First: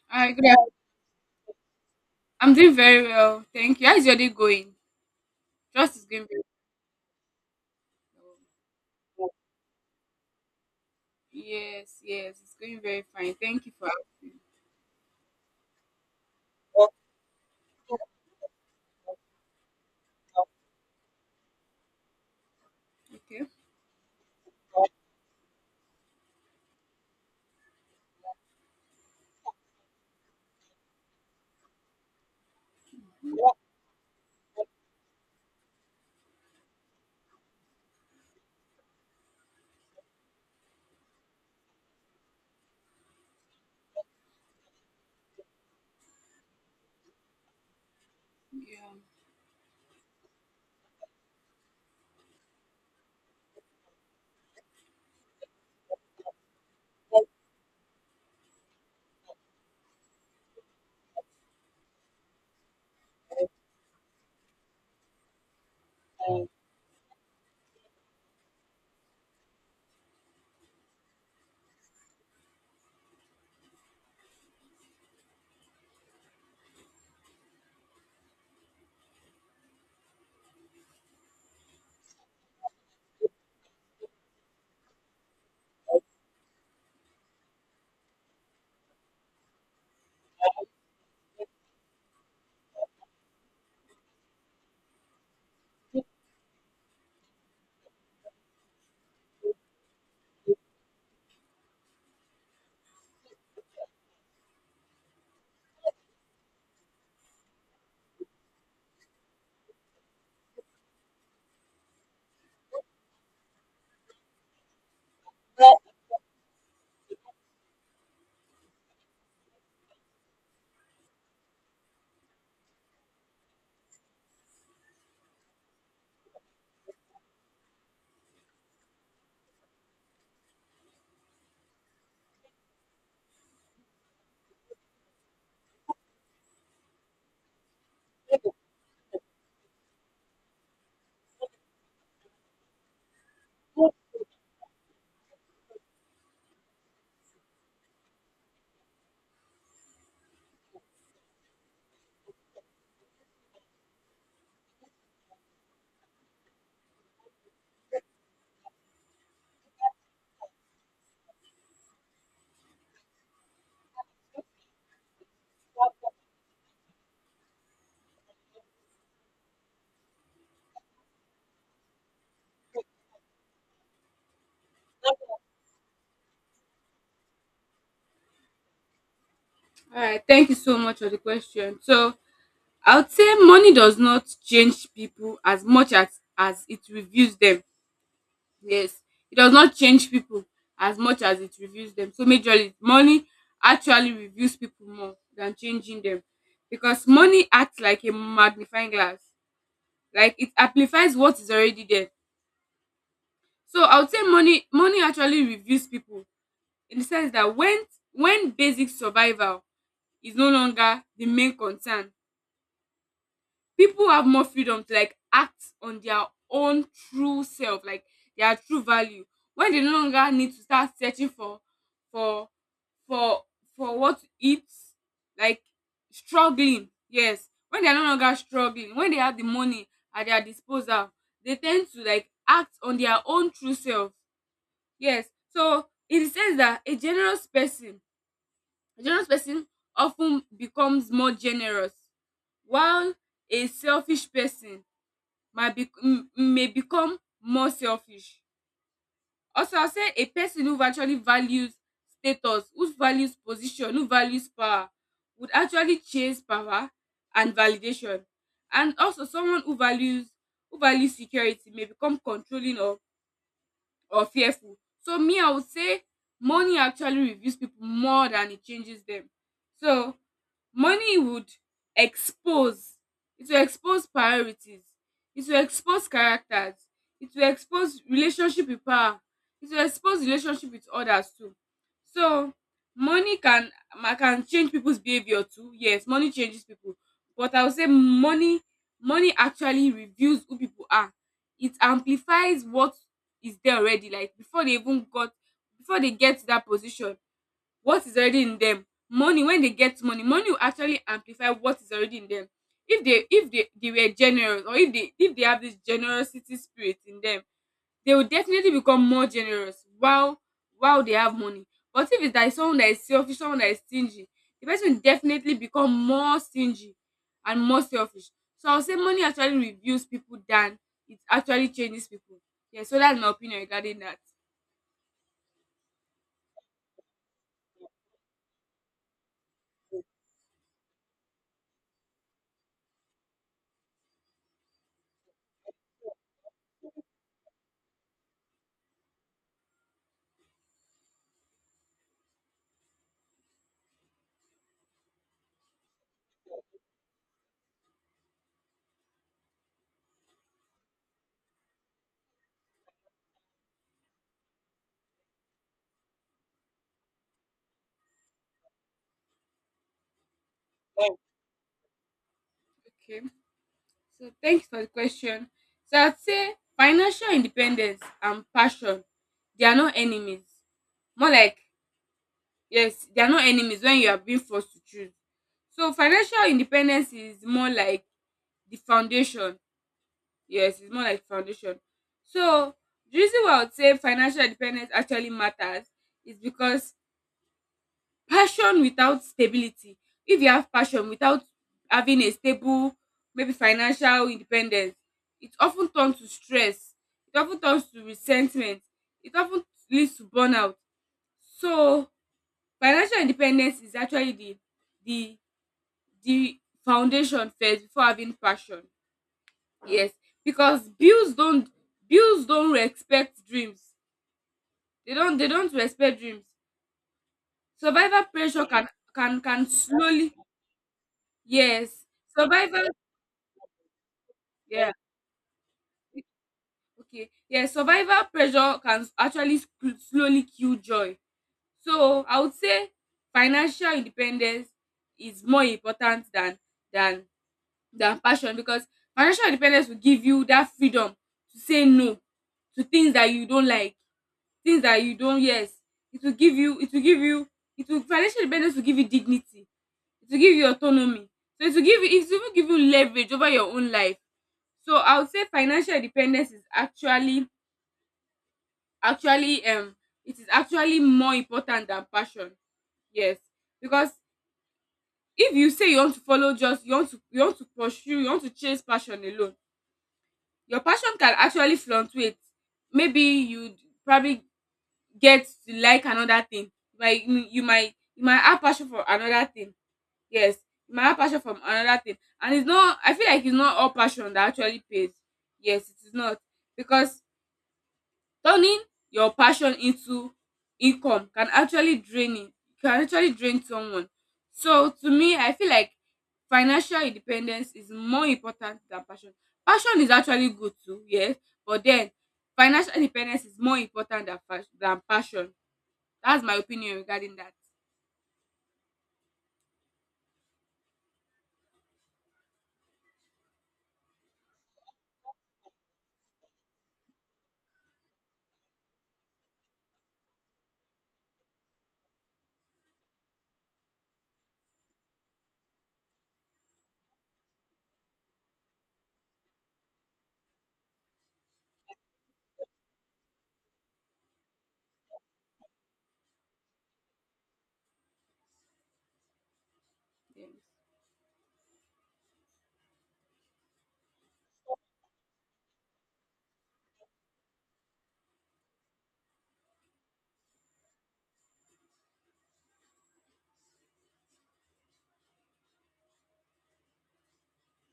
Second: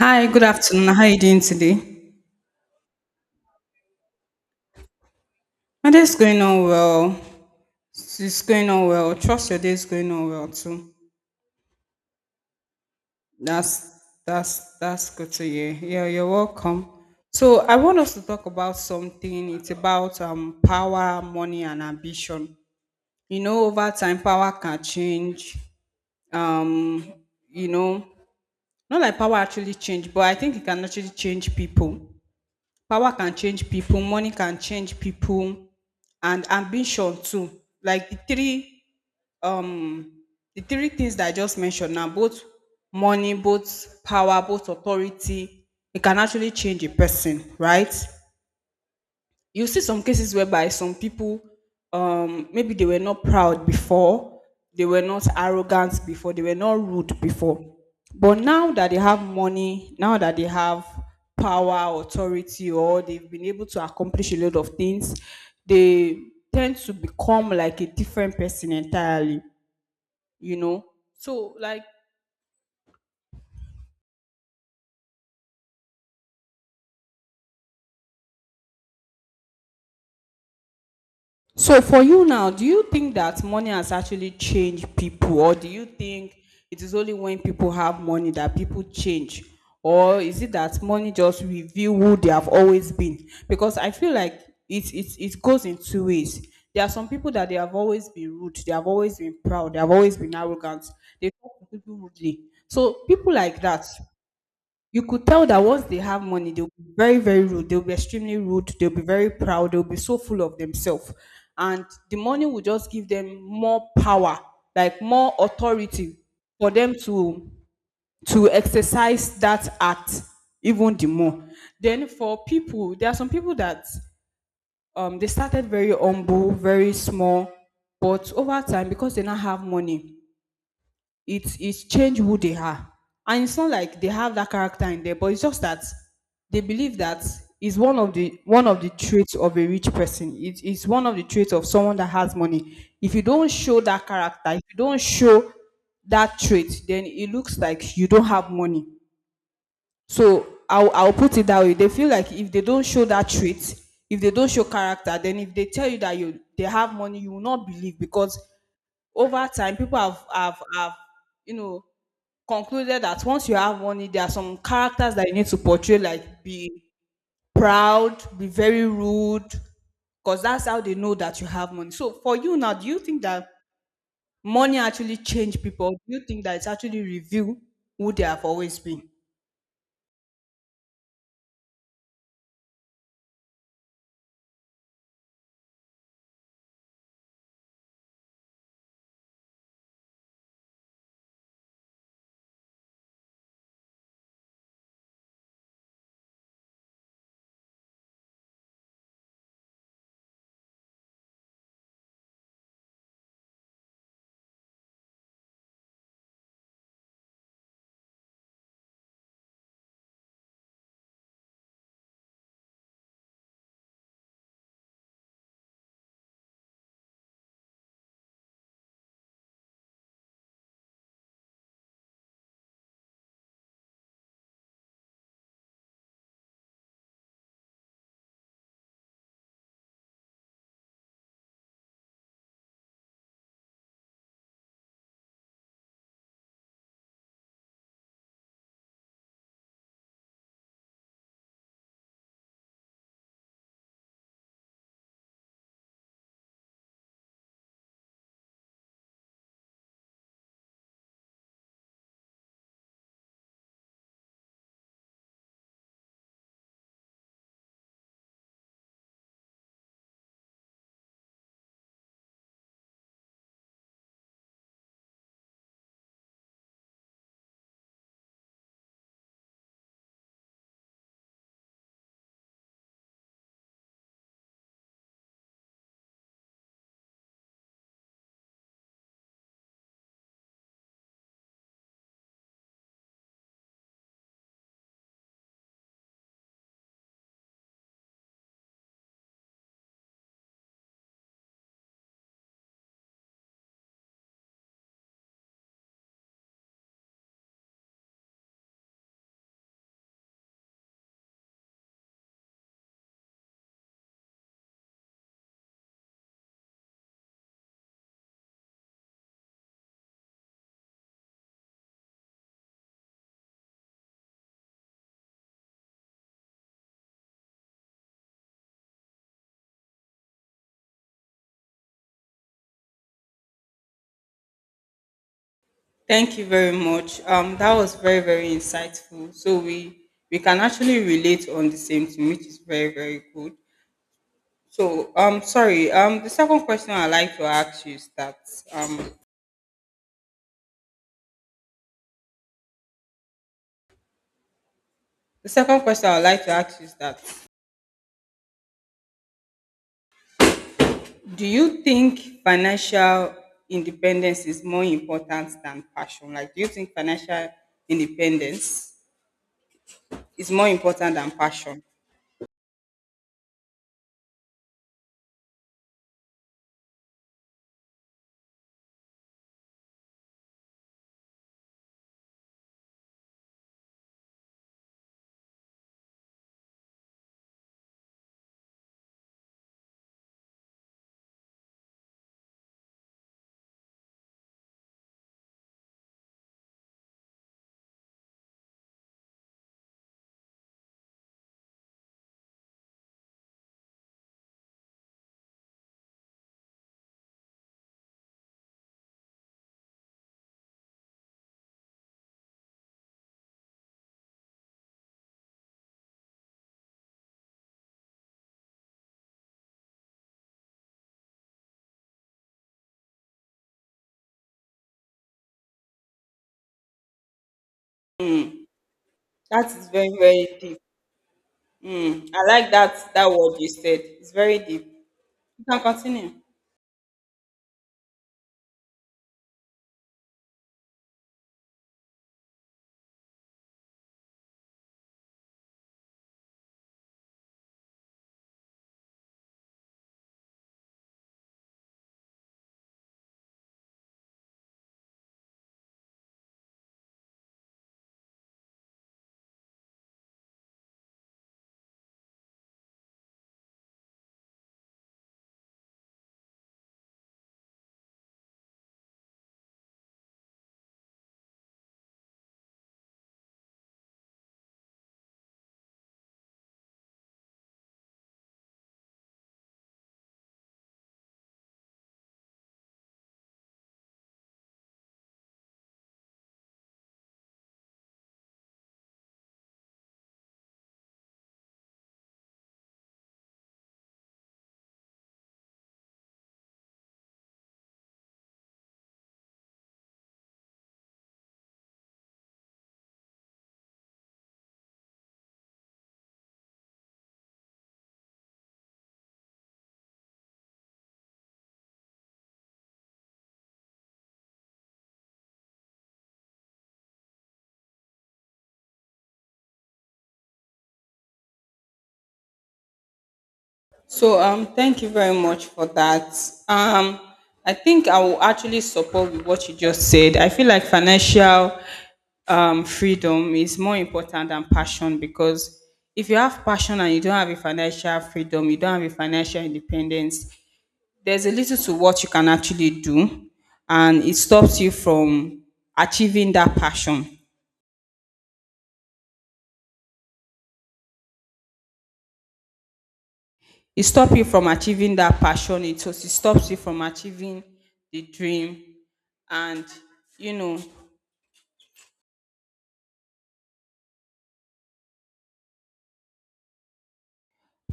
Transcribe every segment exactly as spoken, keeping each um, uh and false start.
Hi, Hi, good good af- afternoon. How are you doing today? I'm doing very well. Thank you. How is your day going? My Trust is day's going going very on well. It's well. it's going on well. Trust your day's going on well too. Yes, yes, it's going very fine. Thank you for That's asking. that's that's good to hear. Yeah, you're welcome. So I want us to talk about something. It's about um power, money, and ambition. You Okay. know, over time power can change. Um, you know, Not like power actually change, but I think it can actually change people. Power can change people, money can change people, and ambition too. Like the three um the three things that I just mentioned now, both money, both power, both authority, it can actually change a person, right? Yeah. You see some cases whereby some people, um maybe they were not proud before, they were not arrogant before, they were not rude before, but now that they have money, now that they have power, authority, or they've been able to accomplish a lot of things, they tend to become like a different person entirely, you know, so like. So for you now, do you think that money has actually changed people, or do you think it is only when people have money that people change? Or is it that money just reveal who they have always been? Because I feel like it it, it goes in two ways. There are some people that they have always been rude, they have always been proud, they have always been arrogant, they talk to people rudely. So people like that, you could tell that once they have money, they'll be very, very rude. They'll be extremely rude. They'll be very proud. They'll be so full of themselves. And the money will just give them more power, like more authority for them to to exercise that act even the more. Then for people, there are some people that, um, they started very humble, very small, but over time, because they now have money, it's it's changed who they are, and it's not like they have that character in there, but it's just that they believe that is one of the one of the traits of a rich person. It is one of the traits of someone that has money. If you don't show that character, if you don't show that trait, then it looks like you don't have money. So I'll I'll put it that way. They feel like if they don't show that trait, if they don't show character, then if they tell you that you they have money, you will not believe because over time people have have have you know concluded that once you have money, there are some characters that you need to portray, like be proud, be very rude, because that's how they know that you have money. So for you now, do you think that money actually change people? Do you think that it's actually reveal who they have always been? All right. Thank you so much for the question. So I would say money does not change people as much as as it reviews them. Yes, it does not change people as much as it reviews them. So majorly, money actually reviews people more than changing them, because money acts like a magnifying glass. Like it amplifies what is already there. So I would say money money actually reveals people in the sense that when when basic survival is no longer the main concern, people have more freedom to like act on their own true self, like their true value, when they no longer need to start searching for for for for what to eat, like struggling. Yes, when they are no longer struggling, when they have the money at their disposal, they tend to like act on their own true self. Yes. So in the sense that a generous person a generous person often becomes more generous, while a selfish person might be m- may become more selfish. Also, I'll say a person who actually values status, who values position, who values power, would actually chase power and validation. And also, someone who values who values security may become controlling or or fearful. So me, I would say money actually reveals people more than it changes them. So money would expose, it will expose priorities, it will expose characters, it will expose relationship with power, it will expose relationship with others too. So money can ma- can change people's behavior too. Yes, money changes people, but I would say money money actually reveals who people are. It amplifies what is there already. Like before they even got before they get to that position, what is already in them, money when they get money money will actually amplify what is already in them. If they if they, they were generous, or if they if they have this generosity spirit in them, they will definitely become more generous while while they have money. But if it's like someone that is selfish, someone that is stingy, the person will definitely become more stingy and more selfish. So I'll say money actually reveals people than it actually changes people. Yeah, so that's my opinion regarding that. Thank you very much. Um, that was very, very insightful. So we we can actually relate on the same thing, which is very, very good. So um, sorry. Um, the second question I'd like to ask you is that, um, the second question I'd like to ask you is that, do you think financial independence is more important than passion? Like, do you think financial independence is more important Wow. than passion? okay So thanks for the question. So I'd say financial independence and passion, they are not enemies. More like, yes, they are not enemies, when you are being forced to choose. So financial independence is more like the foundation. Yes, it's more like foundation. So the reason why I would say financial independence actually matters is because passion without stability. If you have passion without having a stable, maybe financial independence, it often turns to stress. It often turns to resentment. It often leads to burnout. So financial independence is actually the the the foundation first before having passion. Yes, because bills don't bills don't respect dreams. They don't they don't respect dreams. Survivor pressure Mm, can can can that is very, slowly, very deep. yes, Mm, I like survival. that that word you said. It's very deep. Yeah. You can continue. Okay. Yeah, survival pressure can actually s- slowly kill joy. So I would say financial independence is more important than than than passion, because financial independence will give you that freedom to say no to things that you don't like, things that you don't. Yes, it will give you. It will give you. It will Financial independence will give you dignity. It will give you autonomy. So it will give you. It will even give you leverage over your own life. So I would say financial independence is actually actually um it is actually more important than passion. Yes. Because if you say you want to follow, just you want to you want to pursue, you want to chase passion alone, your passion can actually fluctuate. Maybe you probably get to like another thing. Like you you might, you might have passion for another thing. Yes. You might have passion from another thing. And it's not, I feel like it's not all passion that actually pays. Yes, it is not. Because turning your passion into income can actually drain it. Can actually drain someone. So to me, I feel like financial independence is more important than passion. Passion is actually good too, yes, but then financial independence is more important than fas- than passion. That's my opinion regarding that. So um, thank you very much for that. Um, I think I will actually support with what you just said. I feel like financial, um, freedom is more important than passion, because if you have passion and you don't have a financial freedom, you don't have a financial independence, there's a little to what you can actually do, and it stops you from achieving that passion. Yes. It stops you from achieving that passion, it also stops you from achieving the dream, and, you know,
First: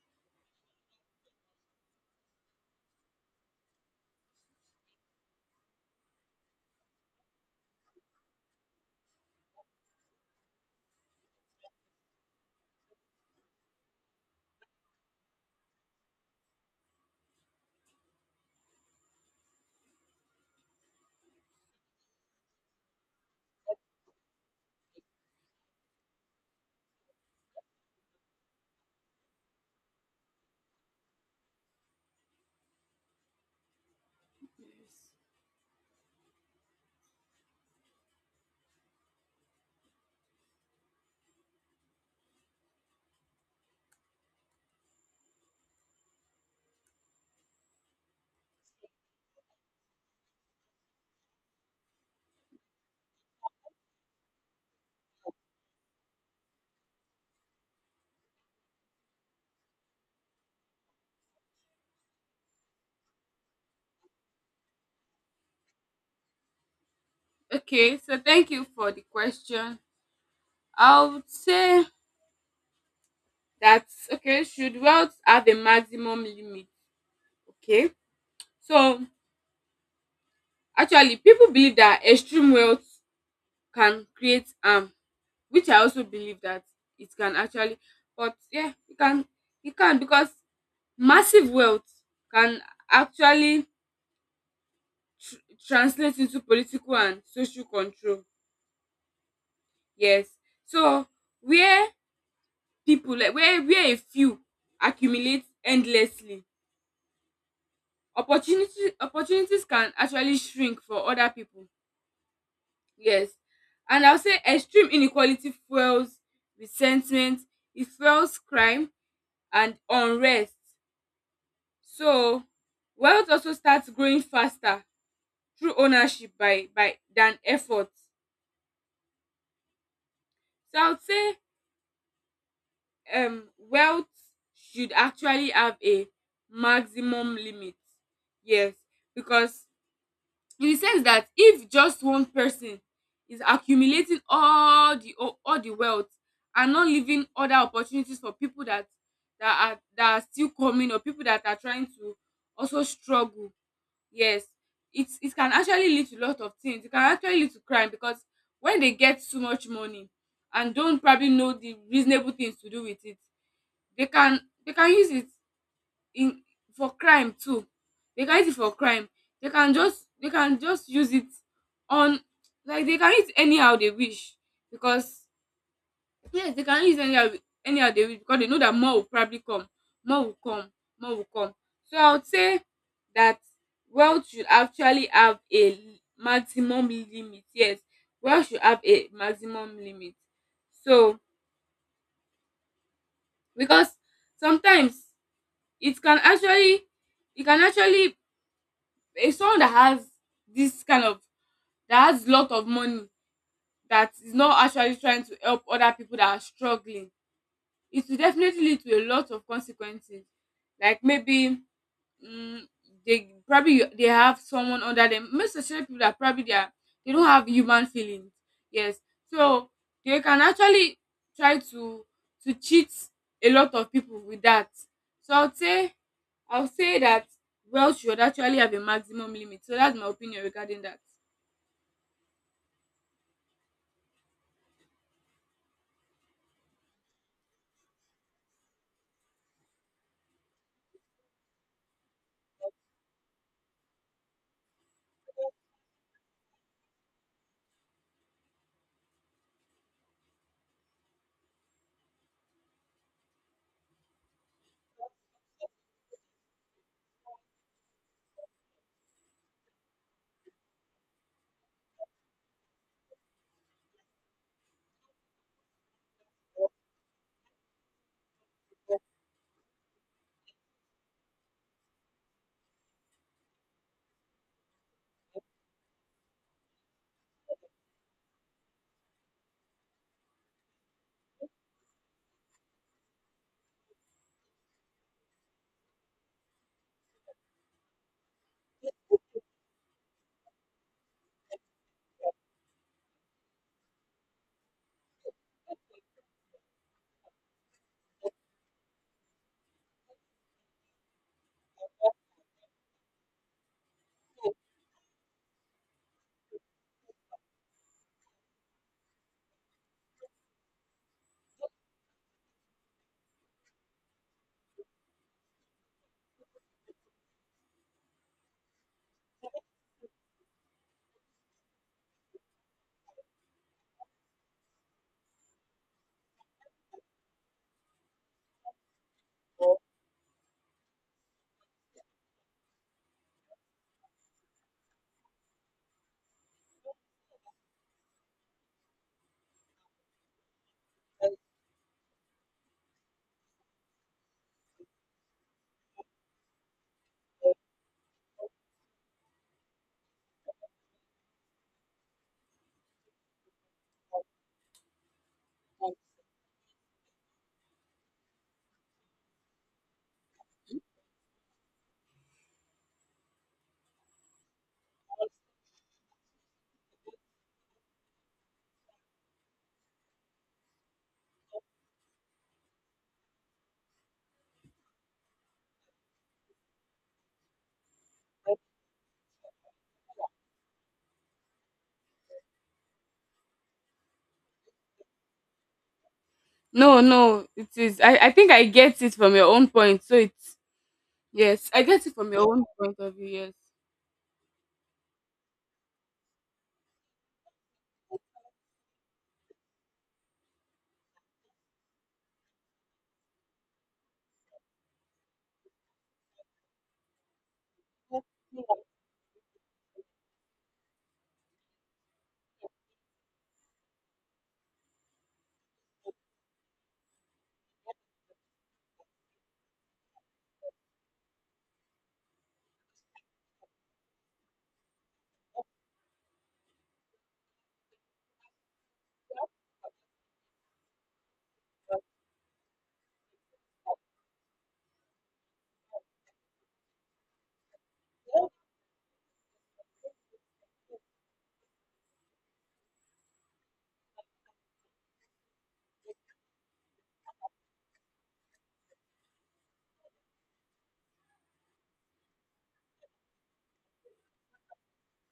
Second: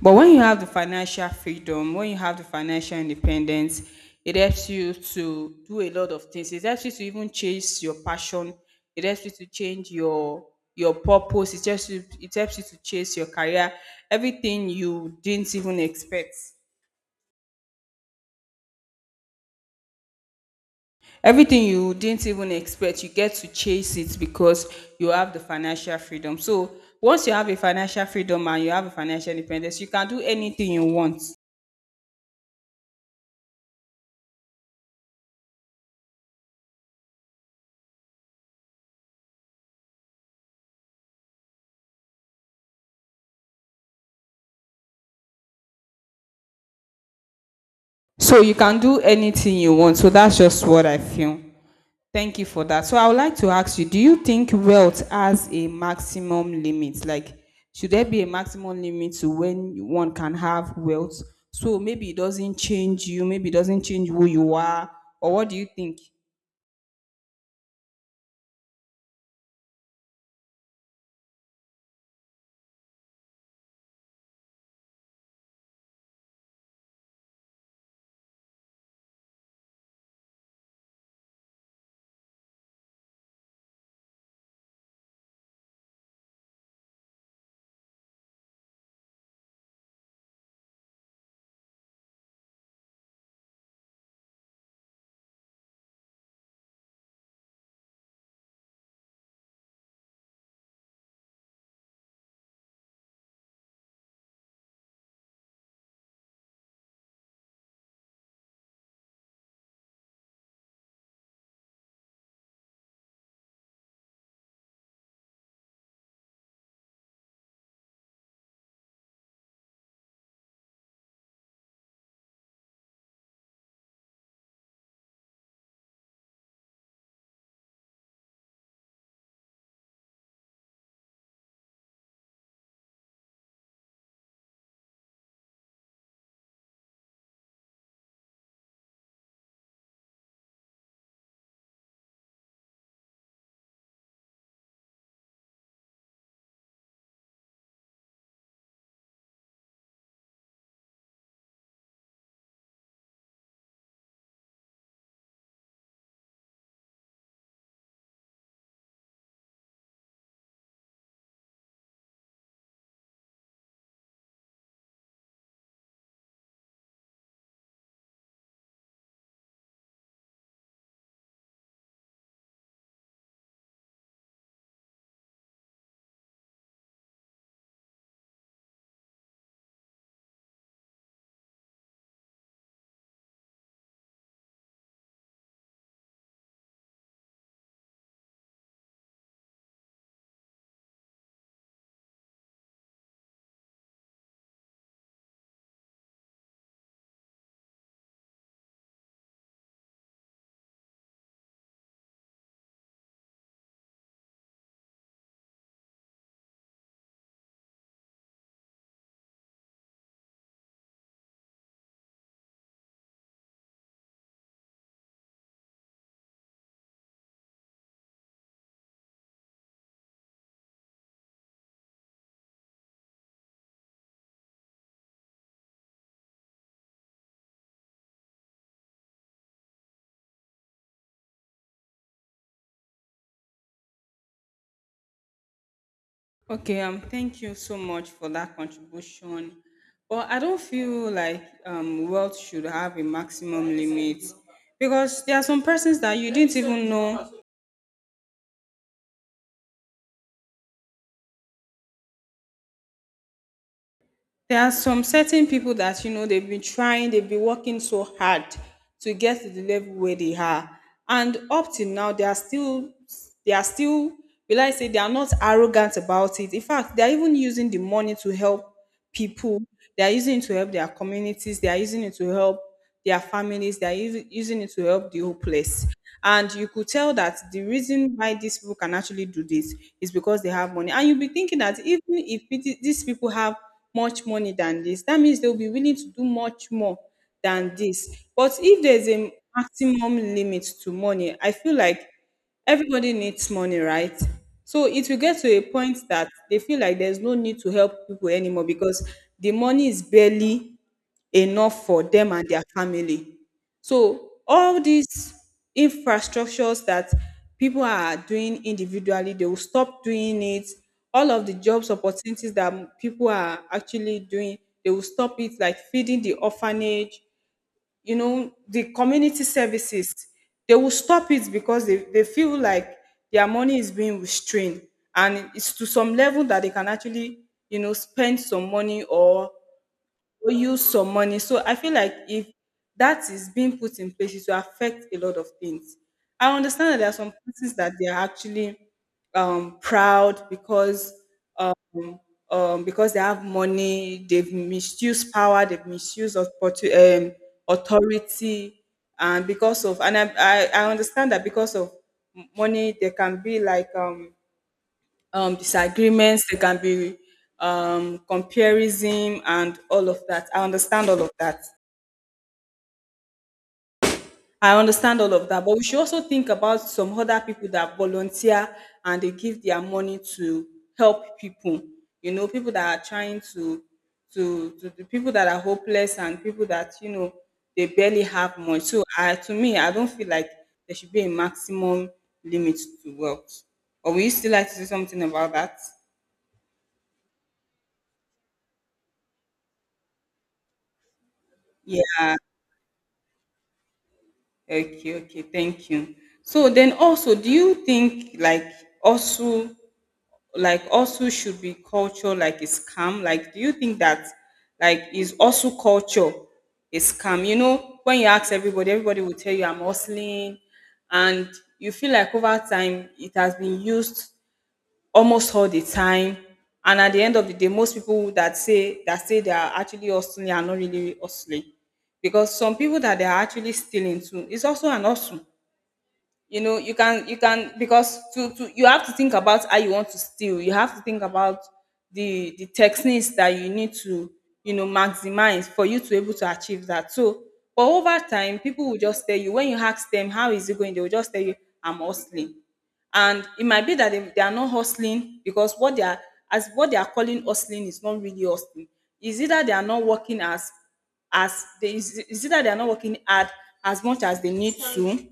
but when you have the financial freedom, when you have the financial independence, it helps you to do a lot of things, it helps you to even chase your passion, it helps you to change your your purpose, it helps you, it helps you to chase your career, everything you didn't even expect, everything you didn't even expect you get to chase it, because you have the financial freedom. So once you have a financial freedom and you have a financial independence, you can do anything you want. Yes. So you can do anything you want. So that's just what I feel. Thank you for that. So I would like to ask you, do you think wealth has a maximum limit? Like, should there be a maximum limit to when one can have wealth, so maybe it doesn't change you, maybe it doesn't change who you are? Or what do you think? Okay, so thank you for the question. I would say that, okay, should wealth have a maximum limit? Okay, so actually, people believe that extreme wealth can create harm, which I also believe that it can actually. But yeah, it can, it can, because massive wealth can actually tr- translate into political and social control. Yes, so where people, like where where a few accumulate endlessly, opportunity opportunities can actually shrink for other people. Yes. And I'll say extreme inequality fuels resentment, it fuels crime and unrest. So wealth also starts growing faster through ownership by, by than effort. So I would say um wealth should actually have a maximum limit. Yes. Because in the sense that if just one person is accumulating all the o- all the wealth and not leaving other opportunities for people that that are that are still coming, or people that are trying to also struggle. Yes, it it can actually lead to a lot of things. It can actually lead to crime, because when they get too much money and don't probably know the reasonable things to do with it, they can they can use it in, for crime too. They can use it for crime. They can just they can just use it on, like they can use anyhow they wish. Because yes, they can use anyhow, anyhow they wish, because they know that more will probably come. more will come More will come. So I would say that wealth should actually have a maximum limit. Yes, wealth should have a maximum limit. So because sometimes it can actually it can actually, if someone that has this kind of, that has lot of money, that is not actually trying to help other people that are struggling, it will definitely lead to a lot of consequences. Like maybe, mm, they probably you- they have someone under them. Most especially people that probably they are, they don't have human feelings. Yes, so they can actually try to to cheat a lot of people with that. So I would say, I'll say that wealth should actually have a maximum limit. So that's my opinion regarding that. Okay, um, thank you so much for that contribution. But I don't feel like, um, wealth should have a maximum limit, because there are some persons that you didn't even know. There are some certain people that, you know, they've been trying, they've been working so hard to get to the level where they are, and up till now they are still, they are still, will I say they are not arrogant about it. In fact, they are even using the money to help people. They are using it to help their communities. They are using it to help their families. They're us- using it to help the hopeless. And you could tell that the reason why these people can actually do this is because they have money. And you'll be thinking that even if it- these people have much money than this, that means they'll be willing to do much more than this. But if there's a maximum limit to money, I feel like everybody needs money, right? So it will get to a point that they feel like there's no need to help people anymore because the money is barely enough for them and their family. So all these infrastructures that people are doing individually, they will stop doing it. All of the jobs opportunities that m- people are actually doing, they will stop it, like feeding the orphanage, you know, the community services. They will stop it because they, they feel like their money is being restrained. And it's to some level that they can actually, you know, spend some money or owe you some money. So I feel like if that is being put in place, it will affect a lot of things. I understand that there are some places that they are actually, um, proud because, um, um, because they have money, they've misused power, they've misused authority, um, authority, and because of, and I, I, I understand that because of m- money, there can be like, um, um, disagreements, there can be, um, comparison and all of that. I understand all of that. I understand all of that. But we should also think about some other people that volunteer and they give their money to help people. You know, people that are trying to to to the people that are hopeless and people that, you know, they barely have much. So I, to me, I don't feel like there should be a maximum limit to wealth. Or will you still like to say something about that? No, no, it is. I, I think I get it from your own point. So it's, yes, I get it from Yeah. your own point of view. Yes. Okay, okay, thank you. So then also, do you think like, also, like, also should be culture like a scam? Like, do you think that like is also culture a scam? You know, when you ask everybody, everybody will tell you I'm hustling, and you feel like over time it has been used almost all the time. And at the end of the day, most people that say that say they are actually hustling are not really hustling. Because some people that they are actually stealing too is also an hustle, you know, you can, you can, because to, to you have to think about how you want to steal, you have to think about the the techniques that you need to, you know, maximize for you to be able to achieve that. So but over time people will just tell you, when you ask them how is it going, they will just tell you I'm hustling, and it might be that they, they are not hustling because what they are, as what they are calling hustling is not really hustling, is either they are not working as as they is, is either they are not working hard as much as they need to,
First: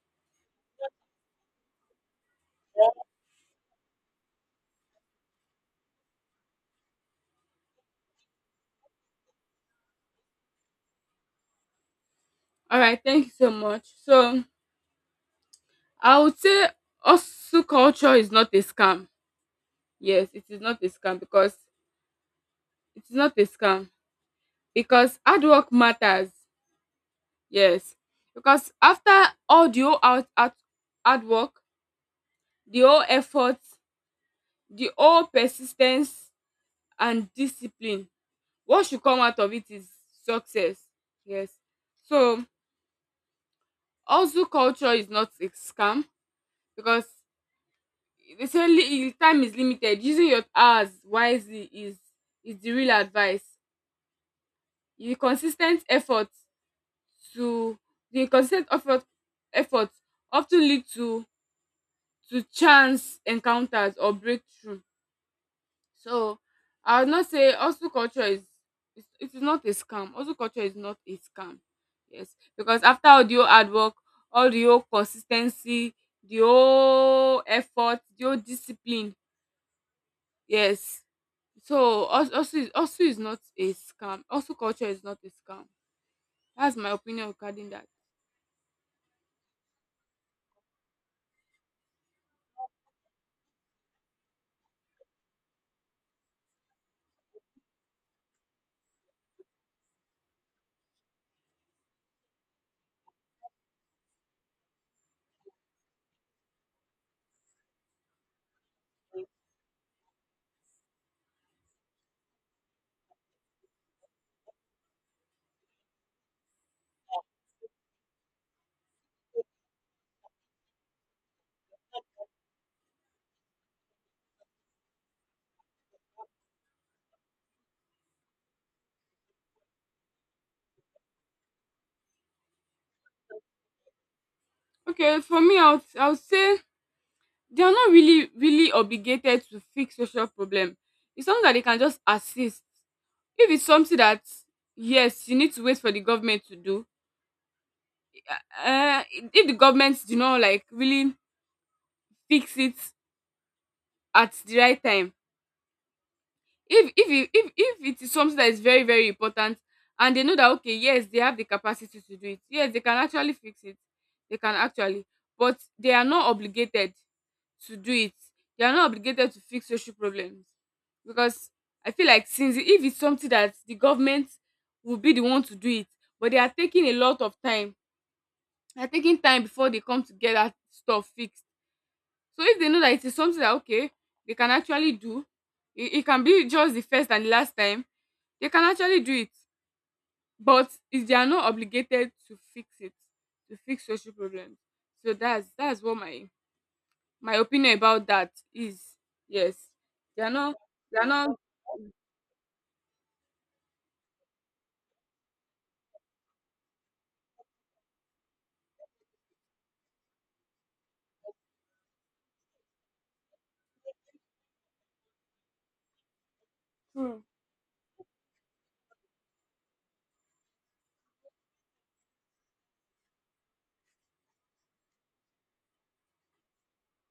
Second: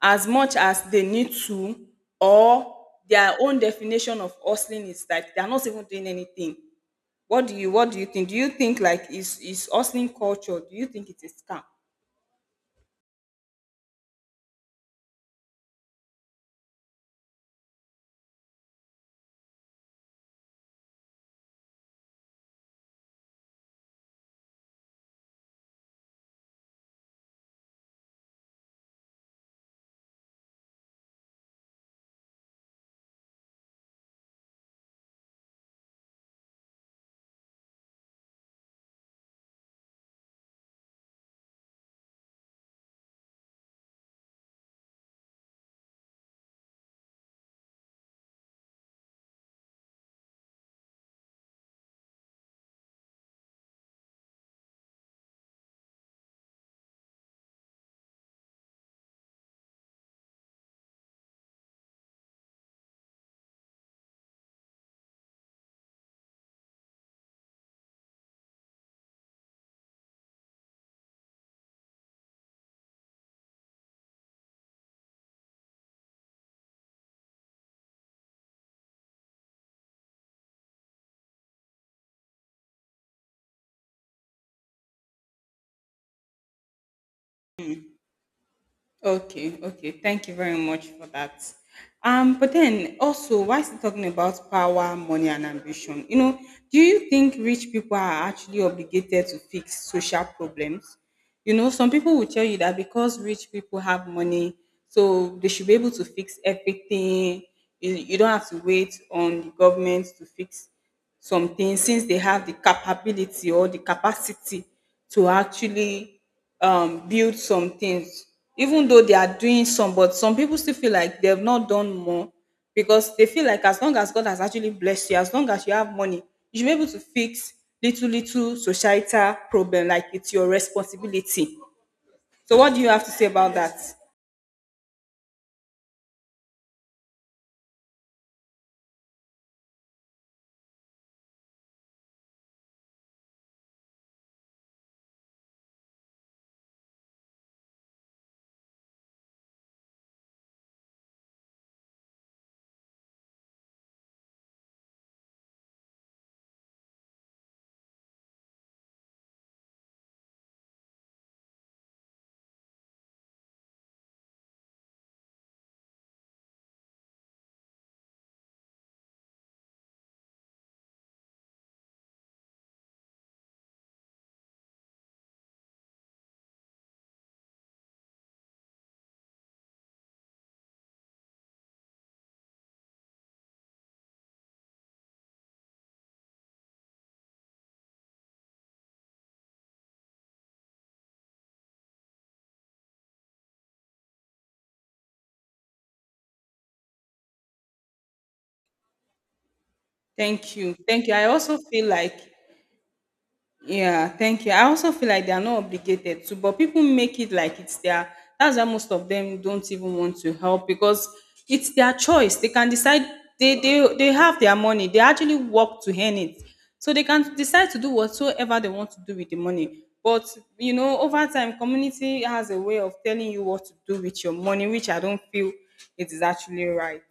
as much as they need to or their own definition of hustling is like they're not even doing anything. What do you what do you think? Do you think like is is hustling culture, do you think it is scam? All right. Thank you so much. So I would say also culture is not a scam. Yes, it is not a scam because it is not a scam because hard work matters. Yes, because after all the whole out, out hard work, the whole effort, the whole persistence and discipline. What should come out of it is success. Yes. So also culture is not a scam, because they say, li- time is limited. Using your hours wisely is is the real advice. The consistent effort to the consistent effort effort often lead to to chance encounters or breakthrough. So I would not say hustle culture is is- it is not a scam. Hustle culture is not a scam. Yes. Because after all the whole hard work, all the whole consistency, the whole effort, the whole discipline. Yes. So hus- hustle is, hustle is not a scam. Hustle culture is not a scam. That's my opinion regarding that. Okay, okay. Thank you very much for that. Um, but then also, why is he talking about power, money, and ambition? You know, do you think rich people are actually obligated to fix social problems? You know, some people will tell you that because rich people have money, so they should be able to fix everything. You, you don't have to wait on the government to fix something, since they have the capability or the capacity to actually um, build some things. Even though they are doing some, but some people still feel like they have not done more, because they feel like as long as God has actually blessed you, as long as you have money, you should be able to fix little, little societal problem. Like it's your responsibility. So, what do you have to say about that? Okay, for me, I would, I would say they are not really really obligated to fix social problem. It's something that they can just assist. If it's something that, yes, you need to wait for the government to do. Uh, if the government do not like really fix it at the right time, if if it, if if it is something that is very very important, and they know that okay, yes, they have the capacity to do it, yes they can actually fix it, they can actually, but they are not obligated to do it. They are not obligated to fix social problems, because I feel like since if it's something that the government will be the one to do it, but they are taking a lot of time, they are taking time before they come to get that stuff fixed. So if they know that it is something that okay they can actually do, it, it can be just the first and the last time they can actually do it, but if they are not obligated to fix it, to fix social problems. So that's that's what my my opinion about that is. Yes, they are not Thank you. they are Thank you. I not also feel like yeah, thank you. I also feel like they are not obligated to, but people make it like it's their. That's why most of them don't even want to help, because it's their choice. They can decide. They they they have their money. They actually work to earn it, so they true. can decide to do whatsoever they want to do with the money. But you know, over time, community has a way of telling you what to do with your money, which I don't feel it is actually right.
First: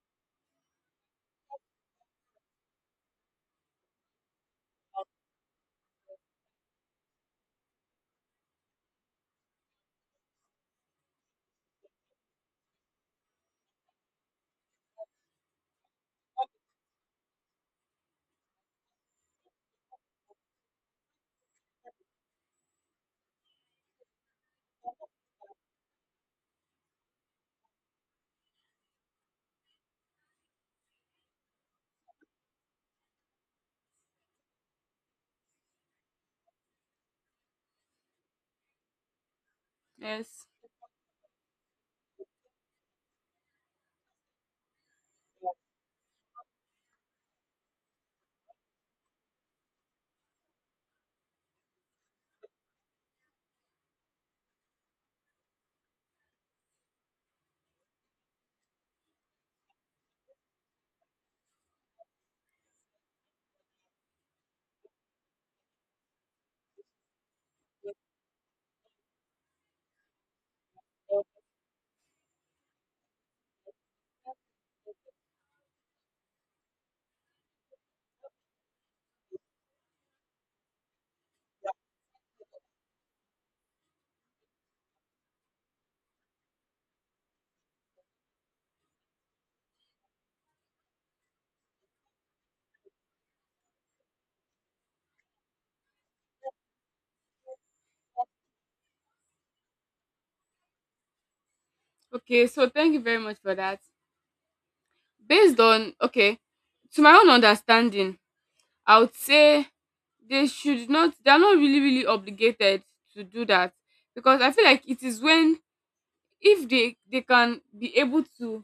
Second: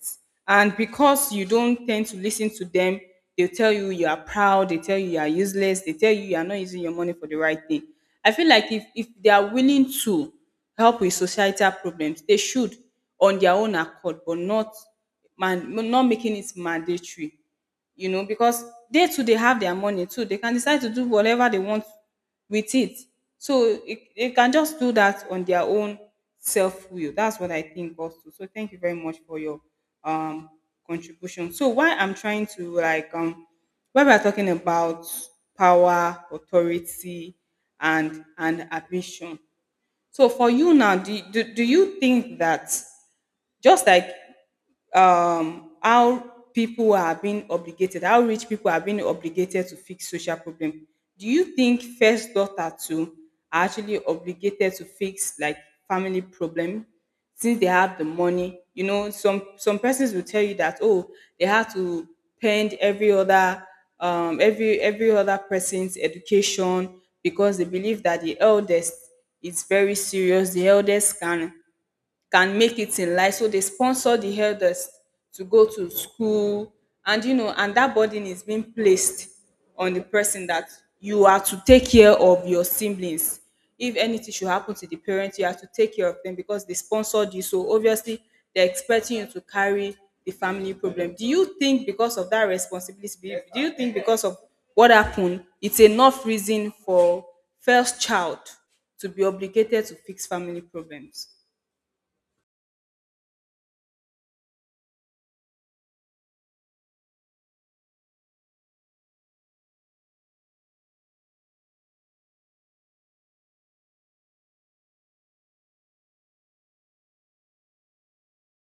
And because you don't tend to listen to them, they'll tell you you are proud, they tell you you are useless, they tell you you are not using your money for the right thing. I feel like if, if they are willing to help with societal problems, they should on their own accord, but not man, not making it mandatory, you know, because they too they have their money too. They can decide to do whatever they want with it. So it, they can just do that on their own self will. That's what I think also. So thank you very much for your um contribution. So why I'm trying to like um when we're talking about power, authority, and and ambition. So Yes. for you now, do, do, do you think that just like um, how people are being obligated, how rich people are being obligated to fix social problem. Do you think first daughter too are actually obligated to fix like family problem, since they have the money? You know, some some persons will tell you that, oh, they have to pend every other um, every every other person's education, because they believe that the eldest is very serious. The eldest can can make it in life. So they sponsor the elders to go to school, and you know, and that burden is being placed on the person that you are to take care of your siblings. If anything should happen to the parents, you have to take care of them because they sponsored you. So obviously, they're expecting you to carry the family problem. Do you think because of that responsibility, do you think because of what happened, it's enough reason for first child to be obligated to fix family problems? Okay. So thank you very much for that. Based on okay, to my own understanding, I would say they should not they are not really really obligated to do that, because I feel like it is when if they they can be able to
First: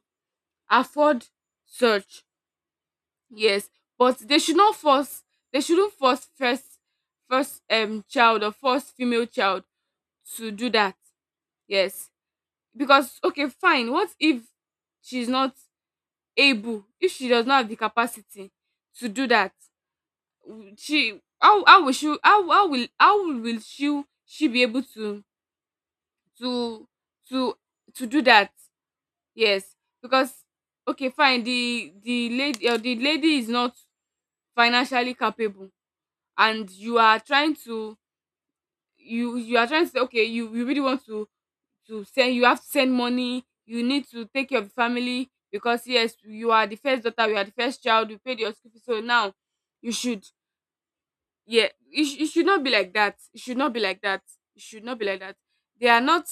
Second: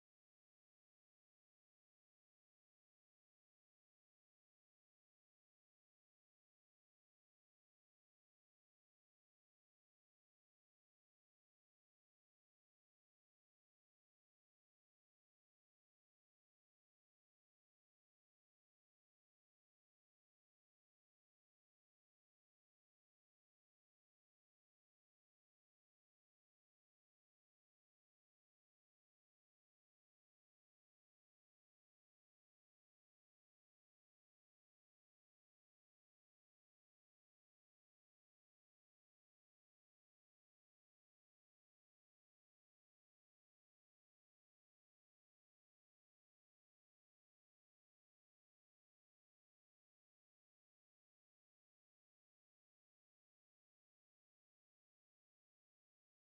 afford, search, yes, but they should not force, they shouldn't force first first um child or first female child to do that. Yes, because okay, fine, what if she's not able, if she does not have the capacity to do that? W- she how how will she how how will how will she she be able to to to to do that? Yes, because okay, fine, the the lady, or the lady is not financially capable, and you are trying to, you you are trying to say, okay, you you really want to to send, you have to send money, you need to take care of the family, because yes, you are the first daughter, you are the first child, you paid your school fees, so now you should. Yeah, it, sh- it should not be like that. It should not be like that. It should not be like that. They are not.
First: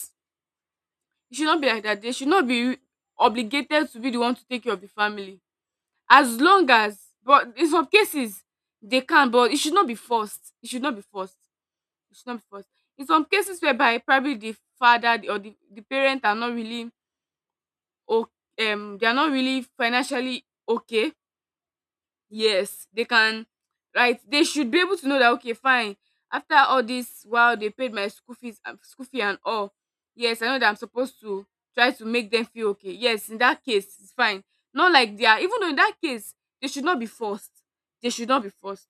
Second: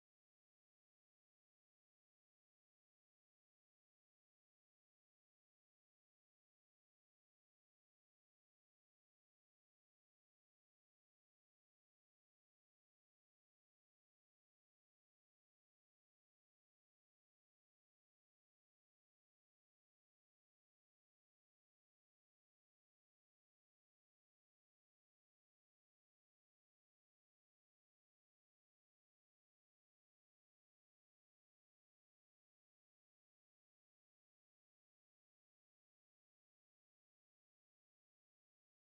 It should not be like that. They should not be obligated to be the one to take care of the family. As long as, but in some cases they can, but it should not be forced. It should not be forced. It should not be forced. In some cases, whereby probably the father or the, the parent are not really, o- um, they are not really financially okay. Yes, they can, right, they should be able to know that, okay, fine, after all this while, they paid my school fees and school fee and all, yes, I know that I'm supposed to try to make them feel okay. Yes, in that case, it's fine. Not like they are, even though in that case, they should not be forced. They should not be forced.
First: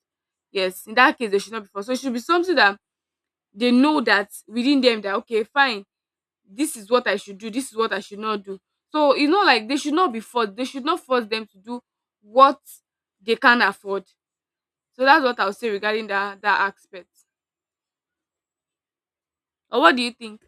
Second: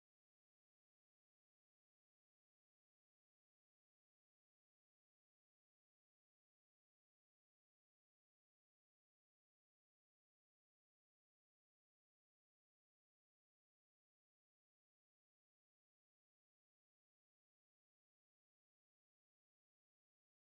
Yes, in that case, they should not be forced. So it should be something that they know, that within them, that okay, fine, this is what I should do, this is what I should not do. So you know, like they should not be forced, they should not force them to do what they can afford. So that's what I'll say regarding that that aspect. Or what do you think?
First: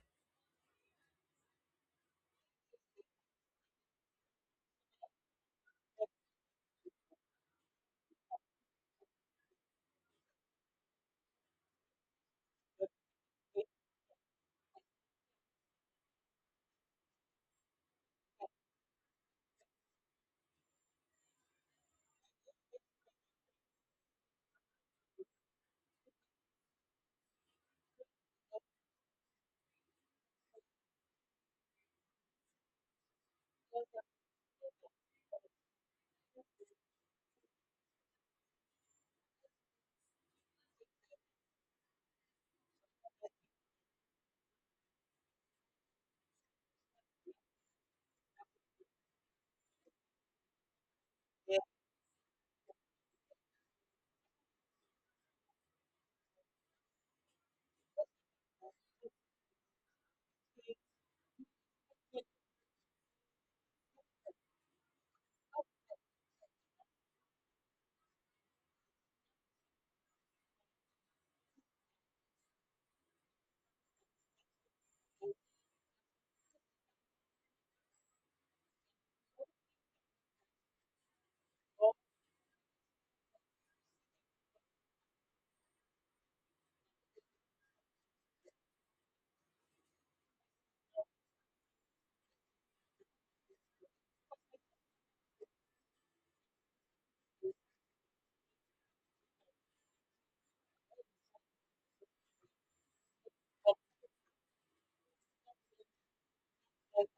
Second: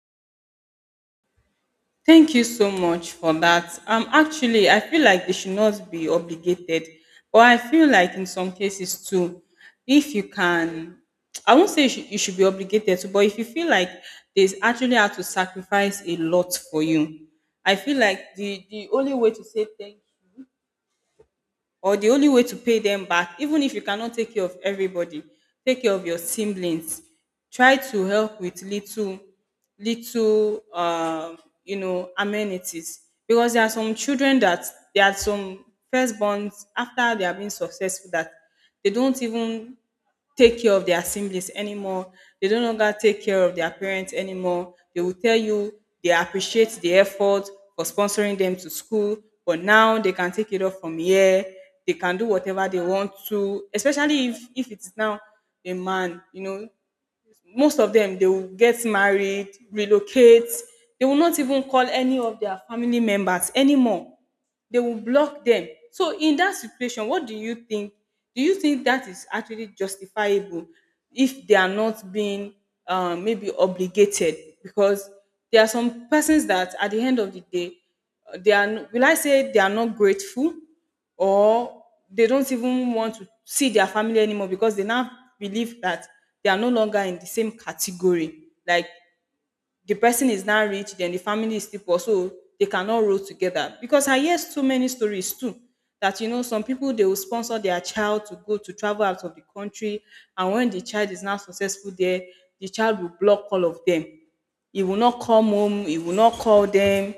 Thank you so much for that. Um, actually, I feel like they should not be obligated, but I feel like in some cases too, if you can, I won't say you should, you should be obligated to, but if you feel like there's actually how to sacrifice a lot for you, I feel like the the only way to say thank or the only way to pay them back, even if you cannot take care of everybody, take care of your siblings, try to help with little little um you know amenities, because there are some children that there are some firstborns after they have been successful that they don't even take care of their siblings anymore. They no longer take care of their parents anymore. They will tell you they appreciate the effort for sponsoring them to school, but now they can take it off from here. They can do whatever they want to, especially if, if it's now a man. You know, most of them, they will get married, relocate. They will not even call any of their family members anymore, they will block them. So in that situation, what do you think, do you think that is actually justifiable if they are not being um, maybe obligated, because there are some persons that at the end of the day, uh, they are n- will I say they are not grateful, or they don't even want to see their family anymore, because they now believe that they are no longer in the same category, like the person is now rich, then the family is still poor, so they cannot roll together. Because I hear so many stories too, that you know some people they will sponsor their child to go to travel out of the country, and when the child is not successful there, the child will block all of them. He will not come home. He will not call them.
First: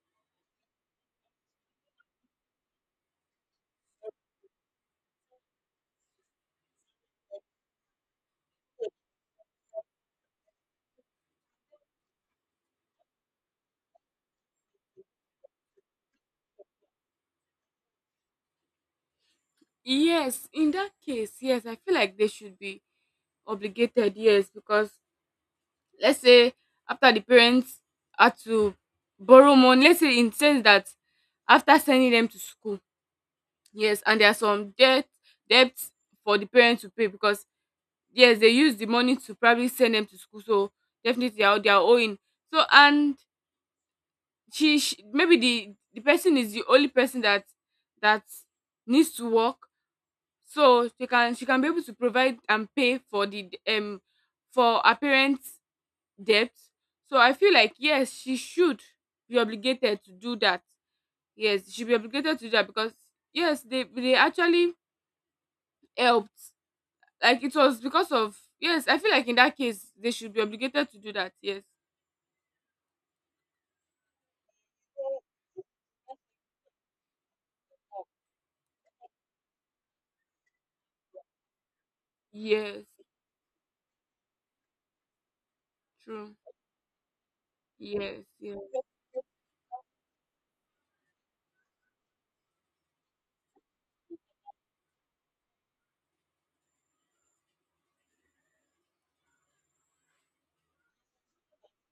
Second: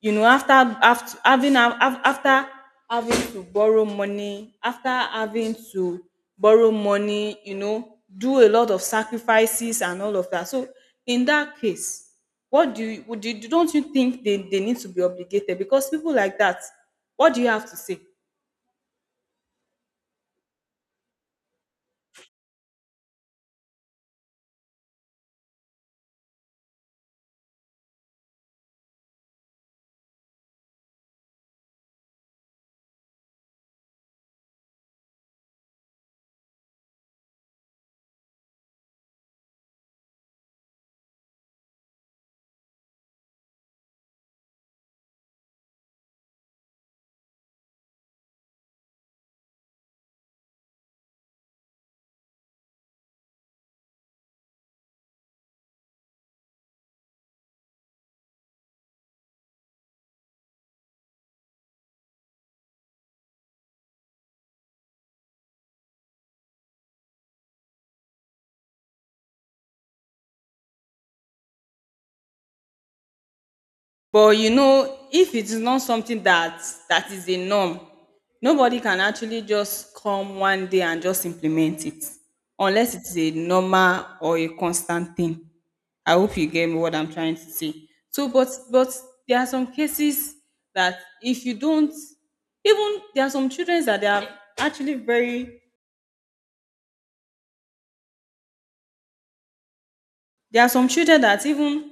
You know, after after having after having to borrow money, after having to borrow money, you know, do a lot of sacrifices and all of that. So in that case, what do you, would you, don't you think they, they need to be obligated, because people like that, what do you have to say? Yes, in that case, yes, I feel like they should be obligated, yes, because let's say after the parents had to borrow money, let's say in sense that after sending them to school, yes, and there are some debt debts for the parents to pay, because yes, they use the money to probably send them to school, so definitely they are they are owing. So, and she, she maybe, the the person is the only person that that needs to work, so she can, she can be able to provide and pay for the um for her parents' debt. So I feel like yes, she should be obligated to do that. Yes, she should be obligated to do that, because yes, they they actually helped, like it was because of, yes, I feel like in that case they should be obligated to do that. Yes. But you know, if it is not something that that is a norm, nobody can actually just come one day and just implement it, Yes, unless it's a normal or a constant thing. I true. hope you get what I'm trying to say. Yes. So, but Yes. but there are some cases that if you don't, even there are some children that they are actually very, there are some children that even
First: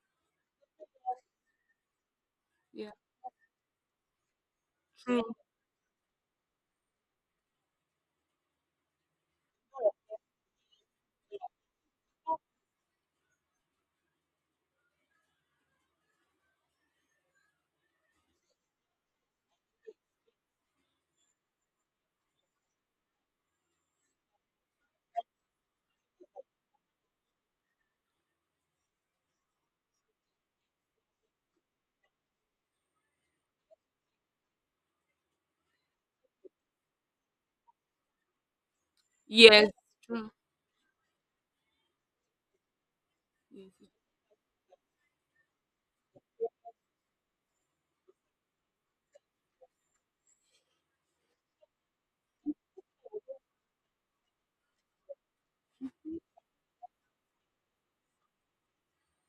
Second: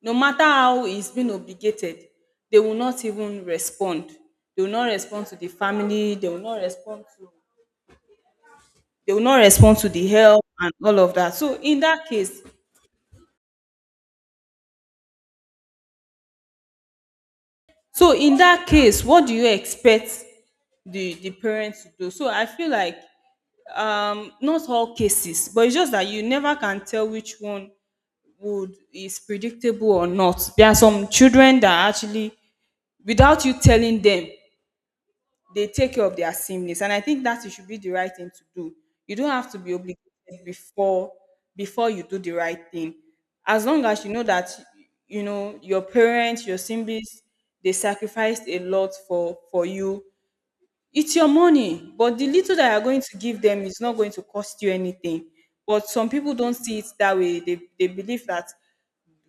no matter how it's been obligated, they will Yeah. not even respond. They will not respond True. to the family, they will not respond to, they will not respond to the help and all of that. So in that case, so in that case, what do you expect the the parents to do? So I feel like um not all cases, but it's just that you never can tell which one would is predictable or not. There are some children that actually without you telling them, they take care of their sameness, and I think that it should be the right thing to do. You don't have to Yes. be obligated True. before before you do the right thing, as Yes, long as you know that you know your parents your siblings, they sacrificed a lot for for you. It's your money, but the little that you're going to give them is not going to cost you anything. But some people don't see it that way. They, they believe that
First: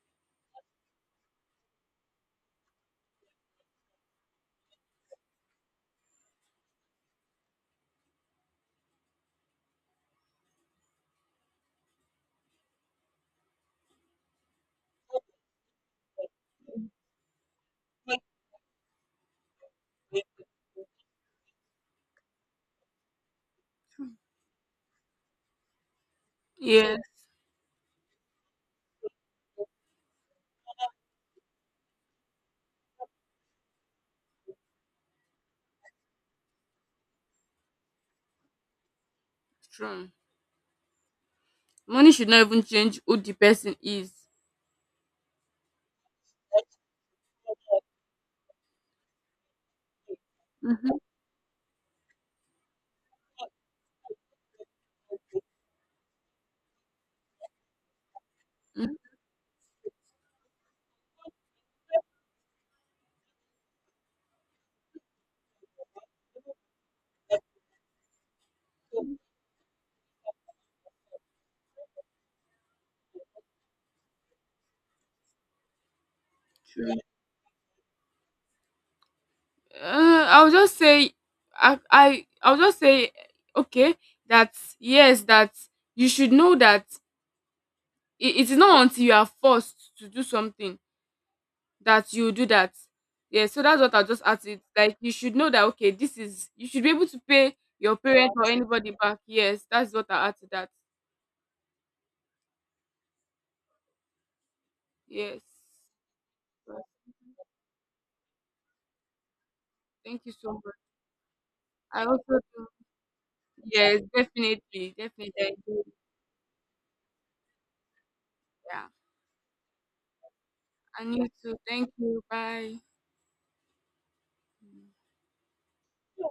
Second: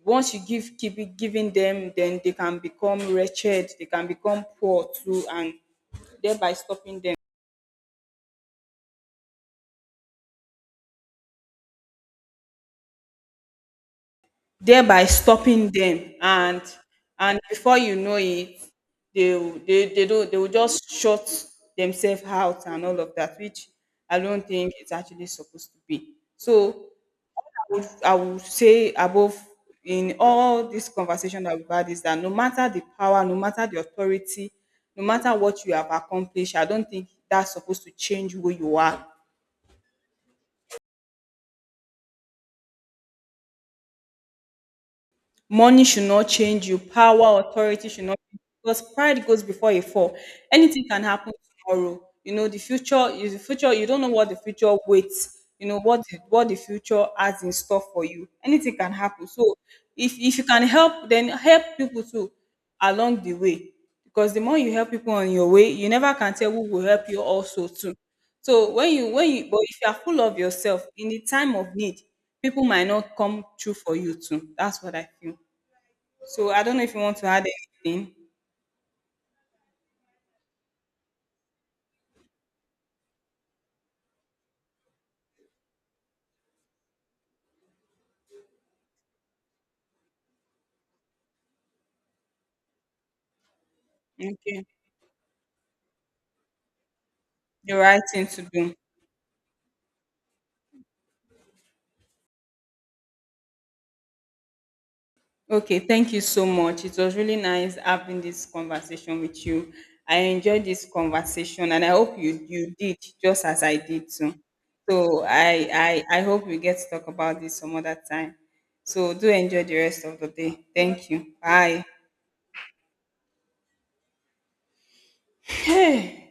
once you give keep it giving them then they can become wretched, they can become poor too, and thereby stopping them, thereby stopping them, and and before you know it, they will- they they do they will just shut themselves out and all of that, which I don't think it's actually supposed to be. So yes, I would i would say above, in all this conversation that we've had is that no matter the power, no matter the authority, no matter what you have accomplished, I don't think that's supposed to change who you are. true. Money should not even change who the person is. Money should not change you. Power, authority should not change you, because pride goes before a fall. Anything Mhm, can happen tomorrow. You know, the future is the future. You don't know what the future waits. You know what the, what the future has in store for you. Anything can mhm. happen. So if if you can help, then help people too along the way. Because the more you help people on your way, you never can tell who will help you also too. So when you when you but if you are full of yourself in the time of need, people might not come true for you too. That's what I feel. So I don't know if you want to add anything. Uh, I'll just say, I, I, I'll just say, okay, that yes, that you should know that it, it is not until you are forced to do something that you do that. Yeah, so that's what I'll just add to it. Okay. Like you should know that okay, this is, you should be able to pay The your right thing parents or to do. anybody back. Yes, that's what I add to that. Yes. Okay, thank you so much. It was really nice having this conversation with you. I Thank you so enjoyed much. this conversation, and I I hope also. you you did just as I Yes, did too. definitely, So definitely. I do. I I, I hope we get to talk about this some other time. Yeah. So do enjoy the rest of the day. Thank And you. you too. Bye. Thank you. Bye. Hey.